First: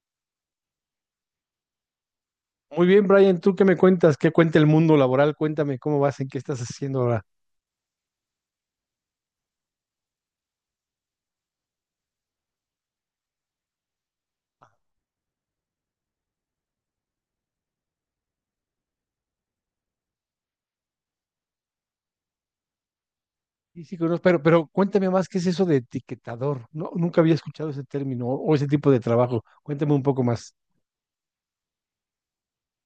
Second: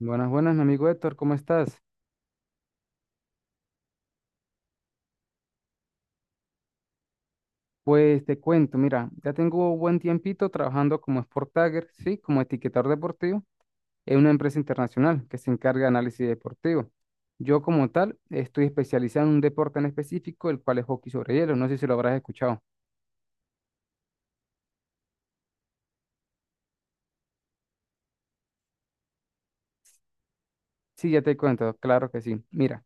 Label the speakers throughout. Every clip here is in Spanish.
Speaker 1: Buenas, buenas, mi amigo Héctor, ¿cómo estás?
Speaker 2: Muy bien, Brian, ¿tú qué me cuentas? ¿Qué cuenta el mundo laboral? Cuéntame cómo vas, en qué estás haciendo ahora.
Speaker 1: Pues te cuento, mira, ya tengo buen tiempito trabajando como Sport Tagger, sí, como etiquetador deportivo en una empresa internacional que se encarga de análisis deportivo. Yo como tal estoy especializado en un deporte en específico, el cual es hockey sobre hielo, no sé si lo habrás escuchado.
Speaker 2: Sí, sí, conozco, pero cuéntame más, ¿qué es eso de etiquetador? No, nunca había escuchado ese término o ese tipo de trabajo. Cuéntame un poco más.
Speaker 1: Sí, ya te cuento, claro que sí. Mira,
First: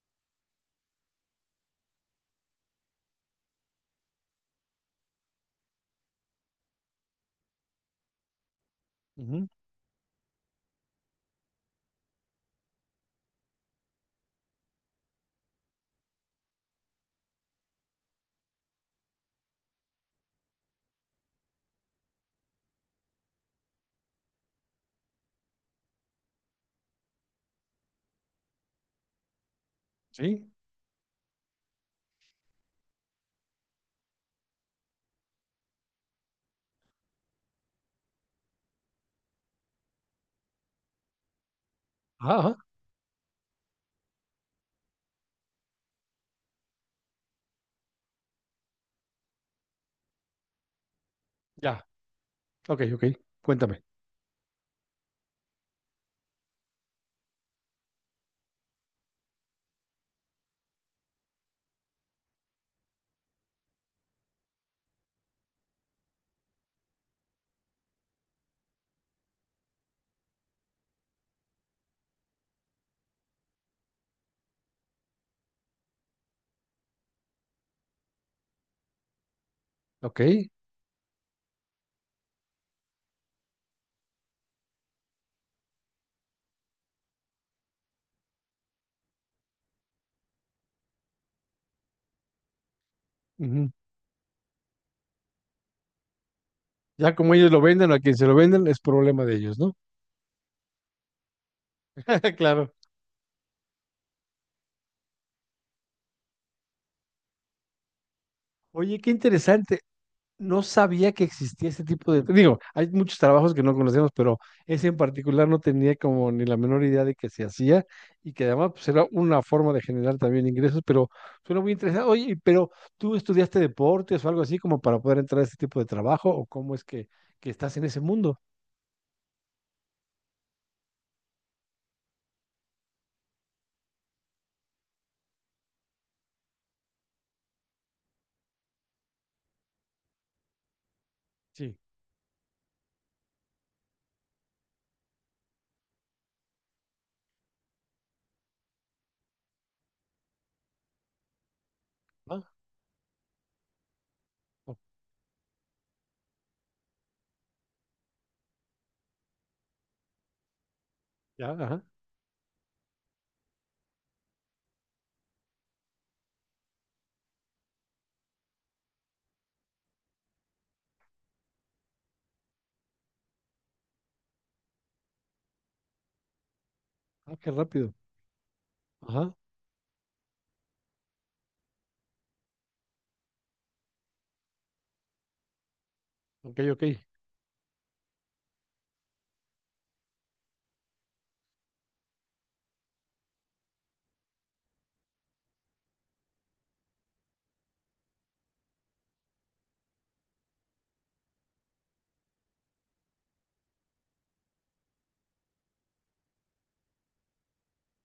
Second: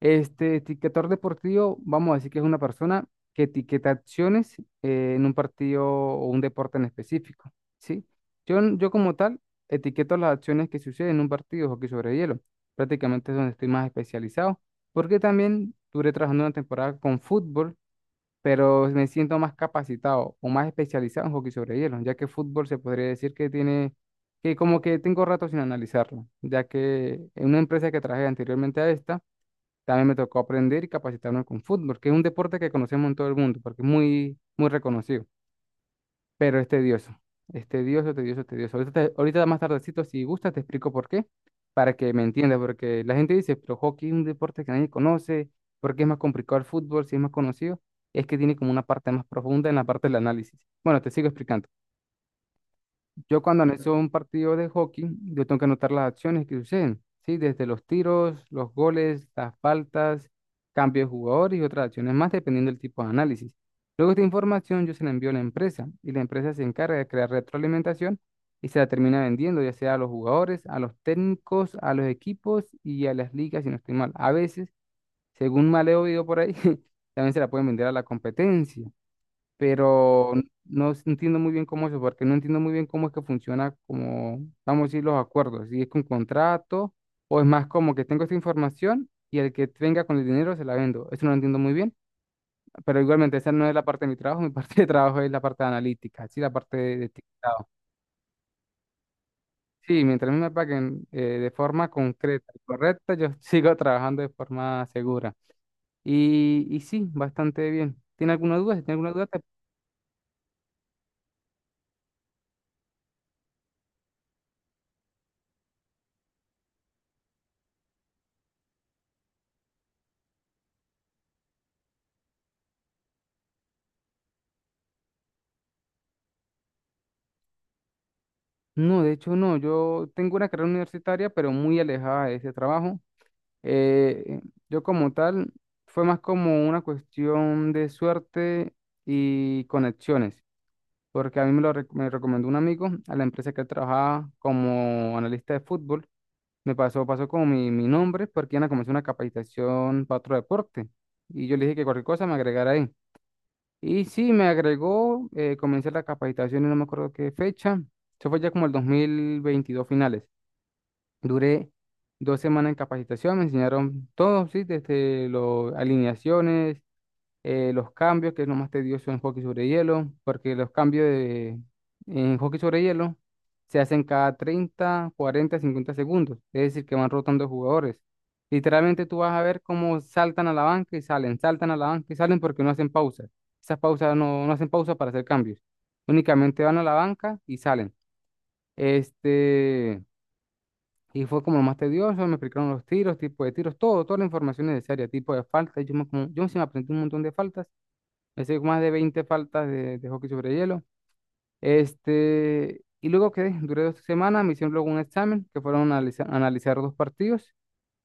Speaker 1: este etiquetador deportivo, vamos a decir que es una persona que etiqueta acciones en un partido o un deporte en específico, ¿sí? Yo como tal
Speaker 2: Ujú.
Speaker 1: etiqueto las acciones que suceden en un partido de hockey sobre hielo, prácticamente es donde estoy más especializado, porque también duré trabajando una temporada con fútbol, pero me siento más capacitado o más especializado en hockey sobre hielo, ya que fútbol se podría decir que tiene, que como que tengo rato sin analizarlo, ya que en una empresa que trabajé anteriormente a esta, también me tocó
Speaker 2: ¿Sí?
Speaker 1: aprender y capacitarme con fútbol, que es un deporte que conocemos en todo el mundo, porque es muy, muy reconocido, pero es tedioso. Es tedioso, tedioso, tedioso. Ahorita más tardecito, si gustas, te explico por qué, para que me
Speaker 2: Ah, ajá,
Speaker 1: entiendas, porque la gente dice, pero hockey es un deporte que nadie conoce, porque es más complicado el fútbol, si es más conocido, es que tiene como una parte más profunda en la parte del análisis. Bueno, te sigo explicando.
Speaker 2: ya. Ok, ok.
Speaker 1: Yo cuando
Speaker 2: Cuéntame.
Speaker 1: analizo un partido de hockey, yo tengo que anotar las acciones que suceden, ¿sí? Desde los tiros, los goles, las faltas, cambios de jugadores y otras acciones más, dependiendo del tipo de análisis. Luego esta información yo se la envío a la empresa y la empresa se encarga de crear retroalimentación y se la termina vendiendo, ya sea a los jugadores, a los técnicos, a los equipos y a las ligas, si no estoy mal. A veces, según mal he oído por ahí, también se la pueden vender a la competencia,
Speaker 2: Ok.
Speaker 1: pero no entiendo muy bien cómo eso, porque no entiendo muy bien cómo es que funciona, como, vamos a decir, los acuerdos, si es con contrato o es más como que tengo esta información y el que venga con el dinero se la vendo. Eso no lo entiendo muy bien, pero igualmente esa no
Speaker 2: Ujú.
Speaker 1: es la parte de mi trabajo, mi parte de trabajo es la parte analítica, sí, la parte de
Speaker 2: Ya como ellos lo
Speaker 1: etiquetado.
Speaker 2: venden o a quien se lo venden es problema de ellos, ¿no?
Speaker 1: Sí, mientras a mí me paguen de forma concreta y
Speaker 2: Claro.
Speaker 1: correcta, yo sigo trabajando de forma segura. Y sí, bastante bien. ¿Tiene alguna duda? Si tiene
Speaker 2: Oye, qué
Speaker 1: alguna duda.
Speaker 2: interesante. No sabía que existía ese tipo de... Digo, hay muchos trabajos que no conocemos, pero ese en particular no tenía como ni la menor idea de que se hacía y que además pues, era una forma de generar también ingresos, pero suena muy interesante. Oye, pero ¿tú estudiaste deportes o algo así como para poder entrar a este tipo de trabajo o cómo es que estás en ese mundo?
Speaker 1: No, de hecho no, yo tengo una carrera universitaria, pero muy alejada de ese trabajo. Eh, yo como tal, fue más como una cuestión de suerte y conexiones, porque a mí me lo
Speaker 2: Sí.
Speaker 1: rec- me recomendó un amigo a la empresa que él trabajaba como analista de fútbol. Me pasó, pasó como mi nombre, porque iban a comenzar una capacitación para otro deporte. Y yo le dije que cualquier cosa me
Speaker 2: Ah,
Speaker 1: agregara ahí. Y sí, me
Speaker 2: o-
Speaker 1: agregó, comencé la capacitación y no me acuerdo qué fecha. Eso fue ya como el 2022 finales.
Speaker 2: ya,
Speaker 1: Duré
Speaker 2: ajá.
Speaker 1: 2 semanas en capacitación, me enseñaron todo, sí, desde las alineaciones, los cambios, que es lo más tedioso en hockey sobre hielo, porque los cambios de, en hockey sobre hielo se hacen cada 30 40 50 segundos, es decir, que van
Speaker 2: Ah,
Speaker 1: rotando
Speaker 2: qué rápido.
Speaker 1: jugadores. Literalmente tú vas
Speaker 2: Ajá.
Speaker 1: a ver cómo saltan a la banca y salen, saltan a la banca y salen, porque no hacen pausas. Esas pausas no, no hacen pausa para hacer cambios.
Speaker 2: Ok,
Speaker 1: Únicamente van a
Speaker 2: ok.
Speaker 1: la banca y salen. Este, y fue como lo más tedioso, me explicaron los tiros, tipo de tiros, todo, toda la información necesaria, tipo de faltas. Yo sí me aprendí un montón de faltas, me hice más de 20 faltas de hockey sobre hielo. Y luego quedé, duré 2 semanas, me hicieron luego un examen, que fueron a analizar dos partidos,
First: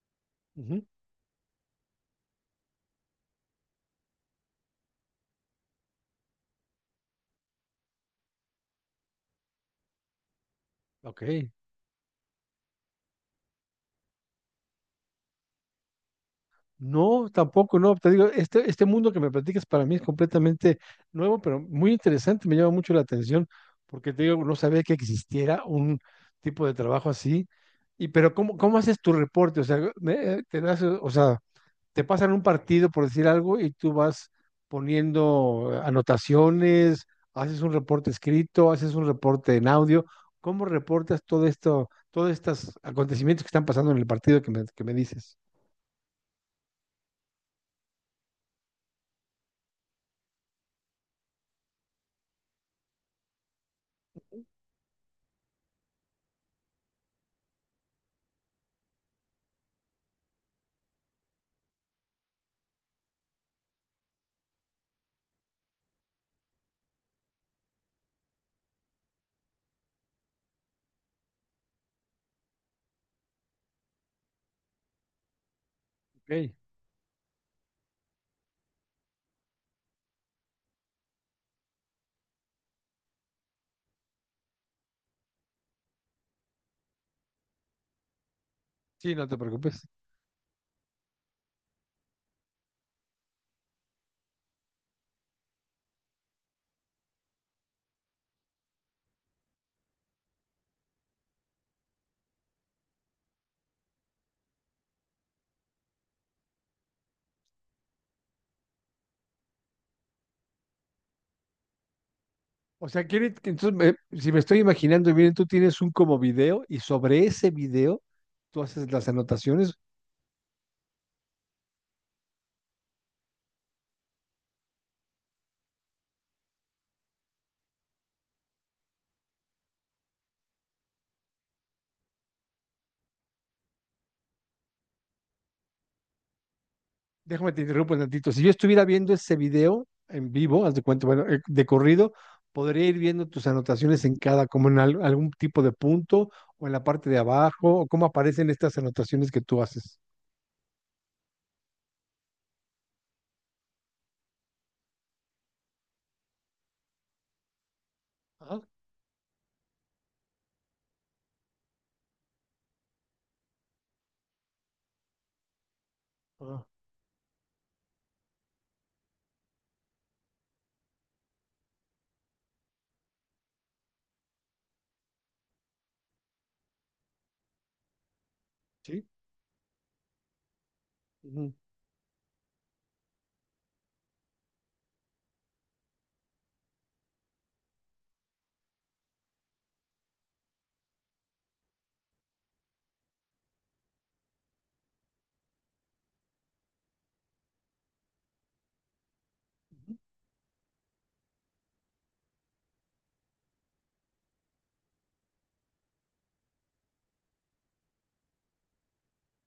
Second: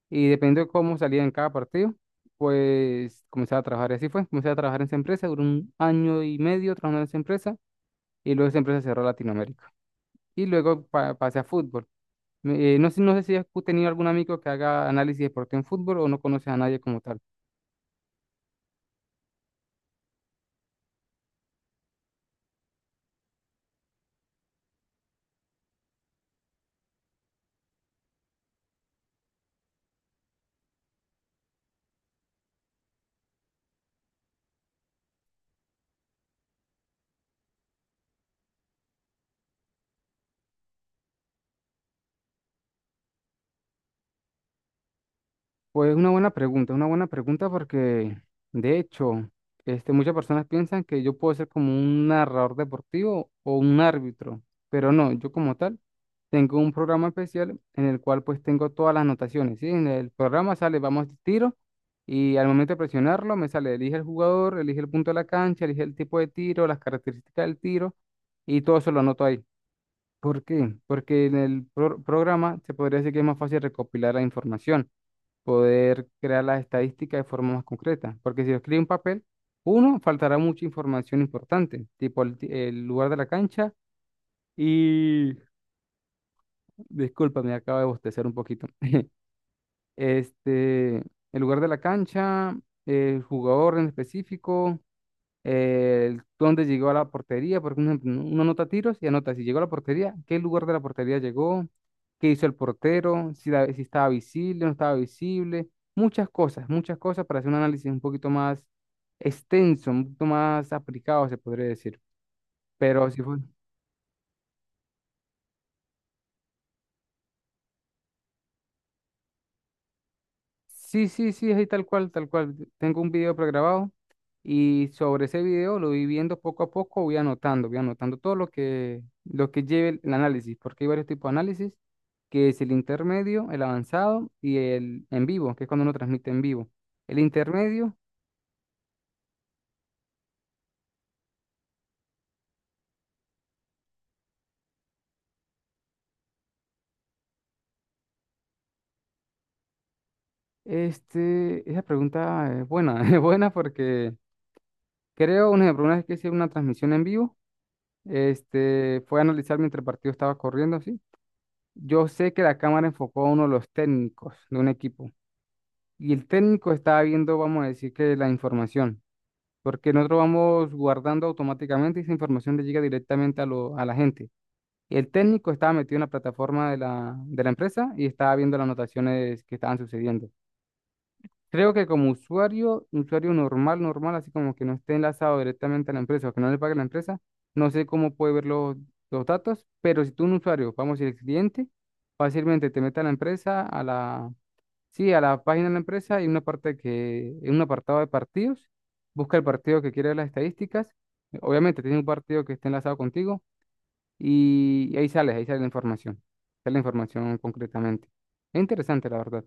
Speaker 1: y dependiendo de
Speaker 2: Ujú.
Speaker 1: cómo salía en cada partido, pues comenzaba a trabajar, y así fue, comencé a trabajar en esa empresa, duré un año y medio trabajando en esa empresa, y luego esa empresa cerró Latinoamérica. Y luego pa-
Speaker 2: Ok.
Speaker 1: pasé a fútbol. No sé, no sé si has tenido algún amigo que haga análisis de deporte en fútbol o no conoces a nadie como tal.
Speaker 2: No, tampoco, no. Te digo, este mundo que me platicas para mí es completamente nuevo, pero muy interesante, me llama mucho la atención, porque te digo, no sabía que existiera un tipo de trabajo así. Y, pero ¿cómo, cómo haces tu reporte? O sea, te das, o sea, te pasan un partido por decir algo y tú vas poniendo anotaciones, haces un reporte escrito, haces un reporte en audio. ¿Cómo reportas todo esto, todos estos acontecimientos que están pasando en el partido que me dices?
Speaker 1: Pues una buena pregunta porque, de hecho, muchas personas piensan que yo puedo ser como un narrador deportivo o un árbitro, pero no, yo como tal tengo un programa especial en el cual pues tengo todas las anotaciones, ¿sí? En el programa sale, vamos, tiro, y al momento de presionarlo me sale, elige el jugador, elige el punto de la cancha, elige el tipo de tiro, las características del tiro, y todo eso lo anoto ahí. ¿Por qué? Porque en el programa se podría decir que es más fácil recopilar la información, poder crear
Speaker 2: Ok.
Speaker 1: las estadísticas de forma más concreta. Porque si lo escribe en papel, uno, faltará mucha información importante, tipo el lugar de la cancha y... Disculpa, me acabo de bostezar un poquito.
Speaker 2: Sí, no te preocupes.
Speaker 1: El lugar de la cancha, el jugador en específico, dónde llegó a la portería, porque uno, uno anota tiros y anota si llegó a la portería, qué lugar de la portería llegó, qué hizo el portero, si estaba visible, no estaba visible, muchas cosas para hacer un análisis un poquito más extenso, un poquito más aplicado, se podría decir.
Speaker 2: O sea,
Speaker 1: Pero si
Speaker 2: quiere,
Speaker 1: fue.
Speaker 2: que entonces, si me estoy imaginando bien, tú tienes un como video y sobre ese video tú haces las anotaciones.
Speaker 1: Sí, sí, sí, ahí tal cual, tal cual. Tengo un video pregrabado y sobre ese video lo voy viendo poco a poco, voy anotando todo lo que lleve el análisis, porque hay varios tipos de análisis, que es el intermedio, el avanzado y el en vivo, que es cuando uno transmite en vivo. El
Speaker 2: Déjame te interrumpo
Speaker 1: intermedio,
Speaker 2: un tantito. Si yo estuviera viendo ese video en vivo, haz de cuenta, bueno, de corrido, podría ir viendo tus anotaciones en cada, como en algún tipo de punto o en la parte de abajo, o cómo aparecen estas anotaciones que tú haces.
Speaker 1: esa pregunta es buena, es buena porque creo, un ejemplo, una vez que hice una transmisión en vivo,
Speaker 2: Ajá,
Speaker 1: fue a analizar mientras el partido estaba corriendo, ¿sí? Yo sé que la cámara enfocó a uno de los técnicos de un equipo y el
Speaker 2: ajá.
Speaker 1: técnico estaba viendo, vamos a decir que la información, porque nosotros vamos guardando automáticamente y esa información le llega directamente a la gente. El técnico estaba metido en la plataforma de la empresa y estaba viendo las
Speaker 2: Sí.
Speaker 1: anotaciones que estaban sucediendo. Creo que como usuario, usuario normal, normal, así como que no esté enlazado directamente a la empresa o que no le pague la empresa, no sé cómo puede ver los, datos, pero si tú un usuario, vamos a decir cliente, fácilmente te mete a la empresa, sí, a la página de la empresa, hay una parte que, en un apartado de partidos, busca el partido que quiere ver las estadísticas, obviamente tiene un partido que esté enlazado contigo y ahí sale la información concretamente. Es interesante, la verdad.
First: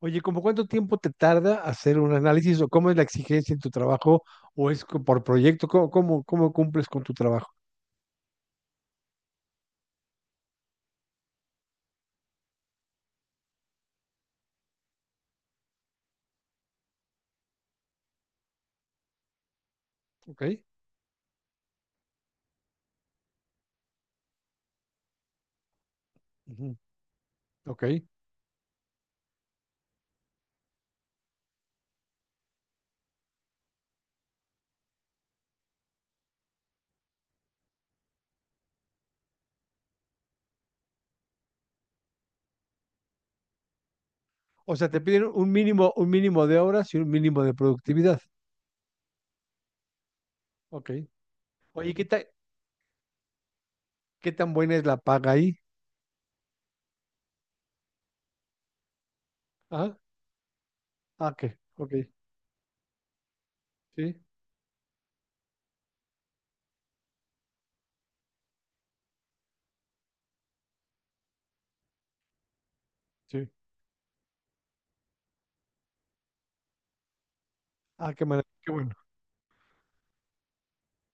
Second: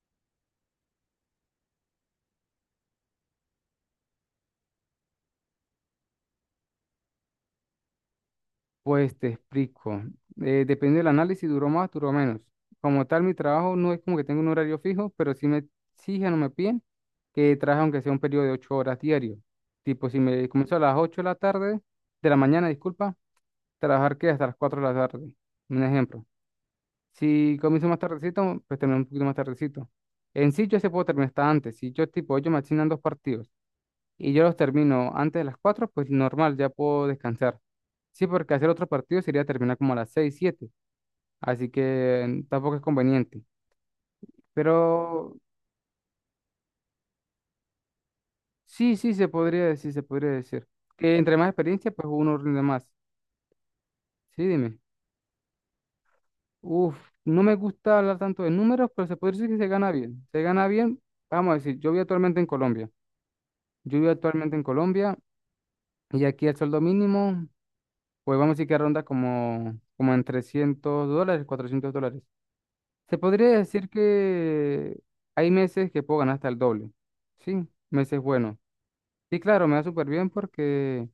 Speaker 2: Oye, ¿como cuánto tiempo te tarda hacer un análisis o cómo es la exigencia en tu trabajo o es por proyecto? ¿Cómo, cómo, cómo cumples con tu trabajo?
Speaker 1: Pues te explico. Depende del análisis, si duró más, duró menos. Como tal, mi trabajo no es como que tengo un horario fijo, pero sí me exigen o me piden que trabaje aunque sea un periodo de 8 horas diario. Tipo, si
Speaker 2: ¿Ok?
Speaker 1: me comienzo a las 8 de la tarde, de la mañana, disculpa, trabajar que hasta las 4 de la tarde. Un ejemplo.
Speaker 2: Ujú.
Speaker 1: Si
Speaker 2: Ok.
Speaker 1: comienzo más tardecito, pues termino un poquito más tardecito. En sí, yo se puedo terminar hasta antes. Si yo, tipo, ellos me asignan dos partidos y yo los termino antes de las 4, pues normal, ya puedo descansar. Sí, porque hacer otro partido sería terminar como a las 6 7, así que tampoco es conveniente.
Speaker 2: O sea, te piden
Speaker 1: Pero
Speaker 2: un mínimo de horas y un mínimo de productividad.
Speaker 1: sí, sí, se podría decir, se podría decir.
Speaker 2: Ok.
Speaker 1: Que entre más experiencia,
Speaker 2: Oye,
Speaker 1: pues uno rinde más.
Speaker 2: ¿qué
Speaker 1: Sí,
Speaker 2: tan buena
Speaker 1: dime.
Speaker 2: es la paga ahí?
Speaker 1: Uf, no me gusta hablar tanto de números, pero se puede decir que se gana
Speaker 2: Ah,
Speaker 1: bien. Se gana bien,
Speaker 2: ah, ok.
Speaker 1: vamos a decir, yo
Speaker 2: Ok.
Speaker 1: vivo actualmente en Colombia. Yo vivo
Speaker 2: Sí,
Speaker 1: actualmente en Colombia y aquí el sueldo mínimo, pues vamos a decir que ronda como, en $300, $400. Se
Speaker 2: sí.
Speaker 1: podría decir que hay meses que puedo ganar hasta el doble. Sí,
Speaker 2: Ah,
Speaker 1: meses
Speaker 2: qué maravilla,
Speaker 1: buenos.
Speaker 2: qué
Speaker 1: Y claro, me va súper bien porque,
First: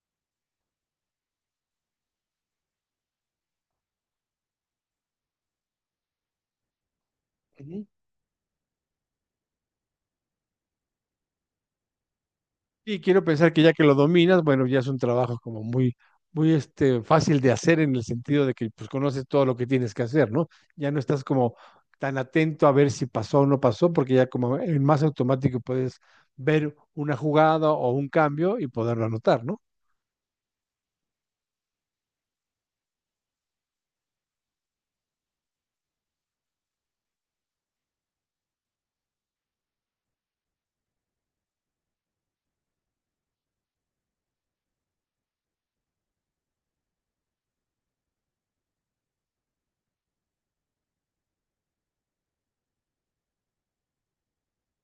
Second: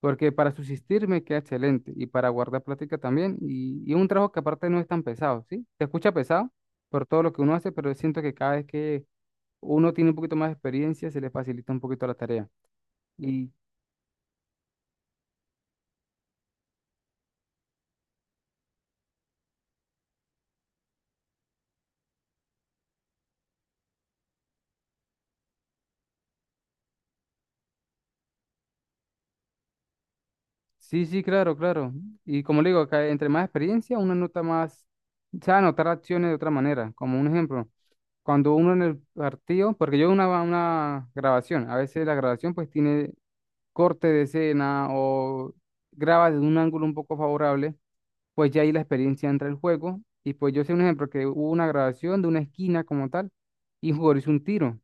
Speaker 1: porque para subsistir me queda excelente y para guardar plática también. Y un trabajo que aparte no es tan pesado, ¿sí? Se escucha pesado por todo lo que uno hace,
Speaker 2: bueno.
Speaker 1: pero siento que cada vez que uno tiene un poquito más de experiencia se le facilita un poquito la tarea.
Speaker 2: Y quiero
Speaker 1: Y
Speaker 2: pensar que ya que lo dominas, bueno, ya es un trabajo como muy, muy este, fácil de hacer en el sentido de que pues conoces todo lo que tienes que hacer, ¿no? Ya no estás como tan atento a ver si pasó o no pasó, porque ya como en más automático puedes ver una jugada o un cambio y poderlo anotar, ¿no?
Speaker 1: sí, sí, claro, claro. Y como le digo, acá entre más experiencia uno nota más, sabe anotar acciones de otra manera. Como un ejemplo. Cuando uno en el partido, porque yo una grabación, a veces la grabación pues tiene corte de escena o graba desde un ángulo un poco favorable, pues ya ahí la experiencia entra el juego. Y pues yo sé un ejemplo que hubo una grabación de una esquina como tal y un jugador hizo un tiro,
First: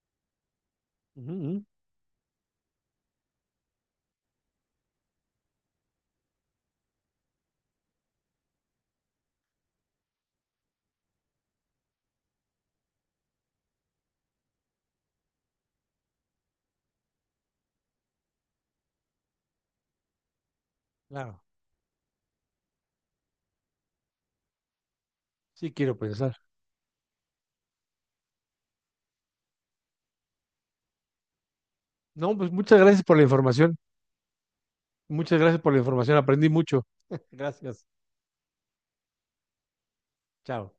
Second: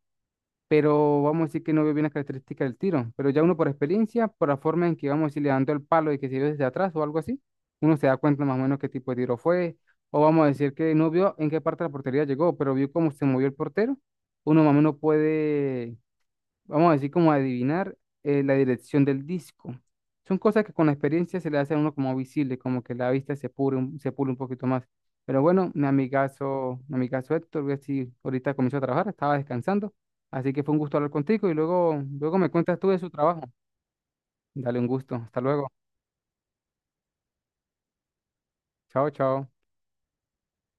Speaker 1: pero
Speaker 2: Ujú,
Speaker 1: vamos a decir
Speaker 2: ujú,
Speaker 1: que no veo bien las características del tiro, pero ya uno por experiencia, por la forma en que vamos a decir le dando el palo y que se vio desde atrás o algo así, uno se da cuenta más o menos qué tipo de tiro fue, o vamos a decir que no vio en qué parte de la portería llegó, pero vio cómo se movió el portero, uno más o menos puede, vamos a decir, como adivinar la dirección del disco. Son cosas que con la experiencia
Speaker 2: claro,
Speaker 1: se le hace a uno como visible, como que la vista se pule un poquito más. Pero bueno,
Speaker 2: sí quiero pensar.
Speaker 1: mi amigazo Héctor, voy a decir, ahorita comenzó a trabajar, estaba descansando, así que fue un gusto hablar contigo y luego,
Speaker 2: No,
Speaker 1: luego me
Speaker 2: pues
Speaker 1: cuentas
Speaker 2: muchas
Speaker 1: tú de
Speaker 2: gracias
Speaker 1: su
Speaker 2: por la
Speaker 1: trabajo.
Speaker 2: información.
Speaker 1: Dale un gusto, hasta
Speaker 2: Muchas gracias
Speaker 1: luego.
Speaker 2: por la información. Aprendí mucho. Gracias.
Speaker 1: Chao, chao.
Speaker 2: Chao.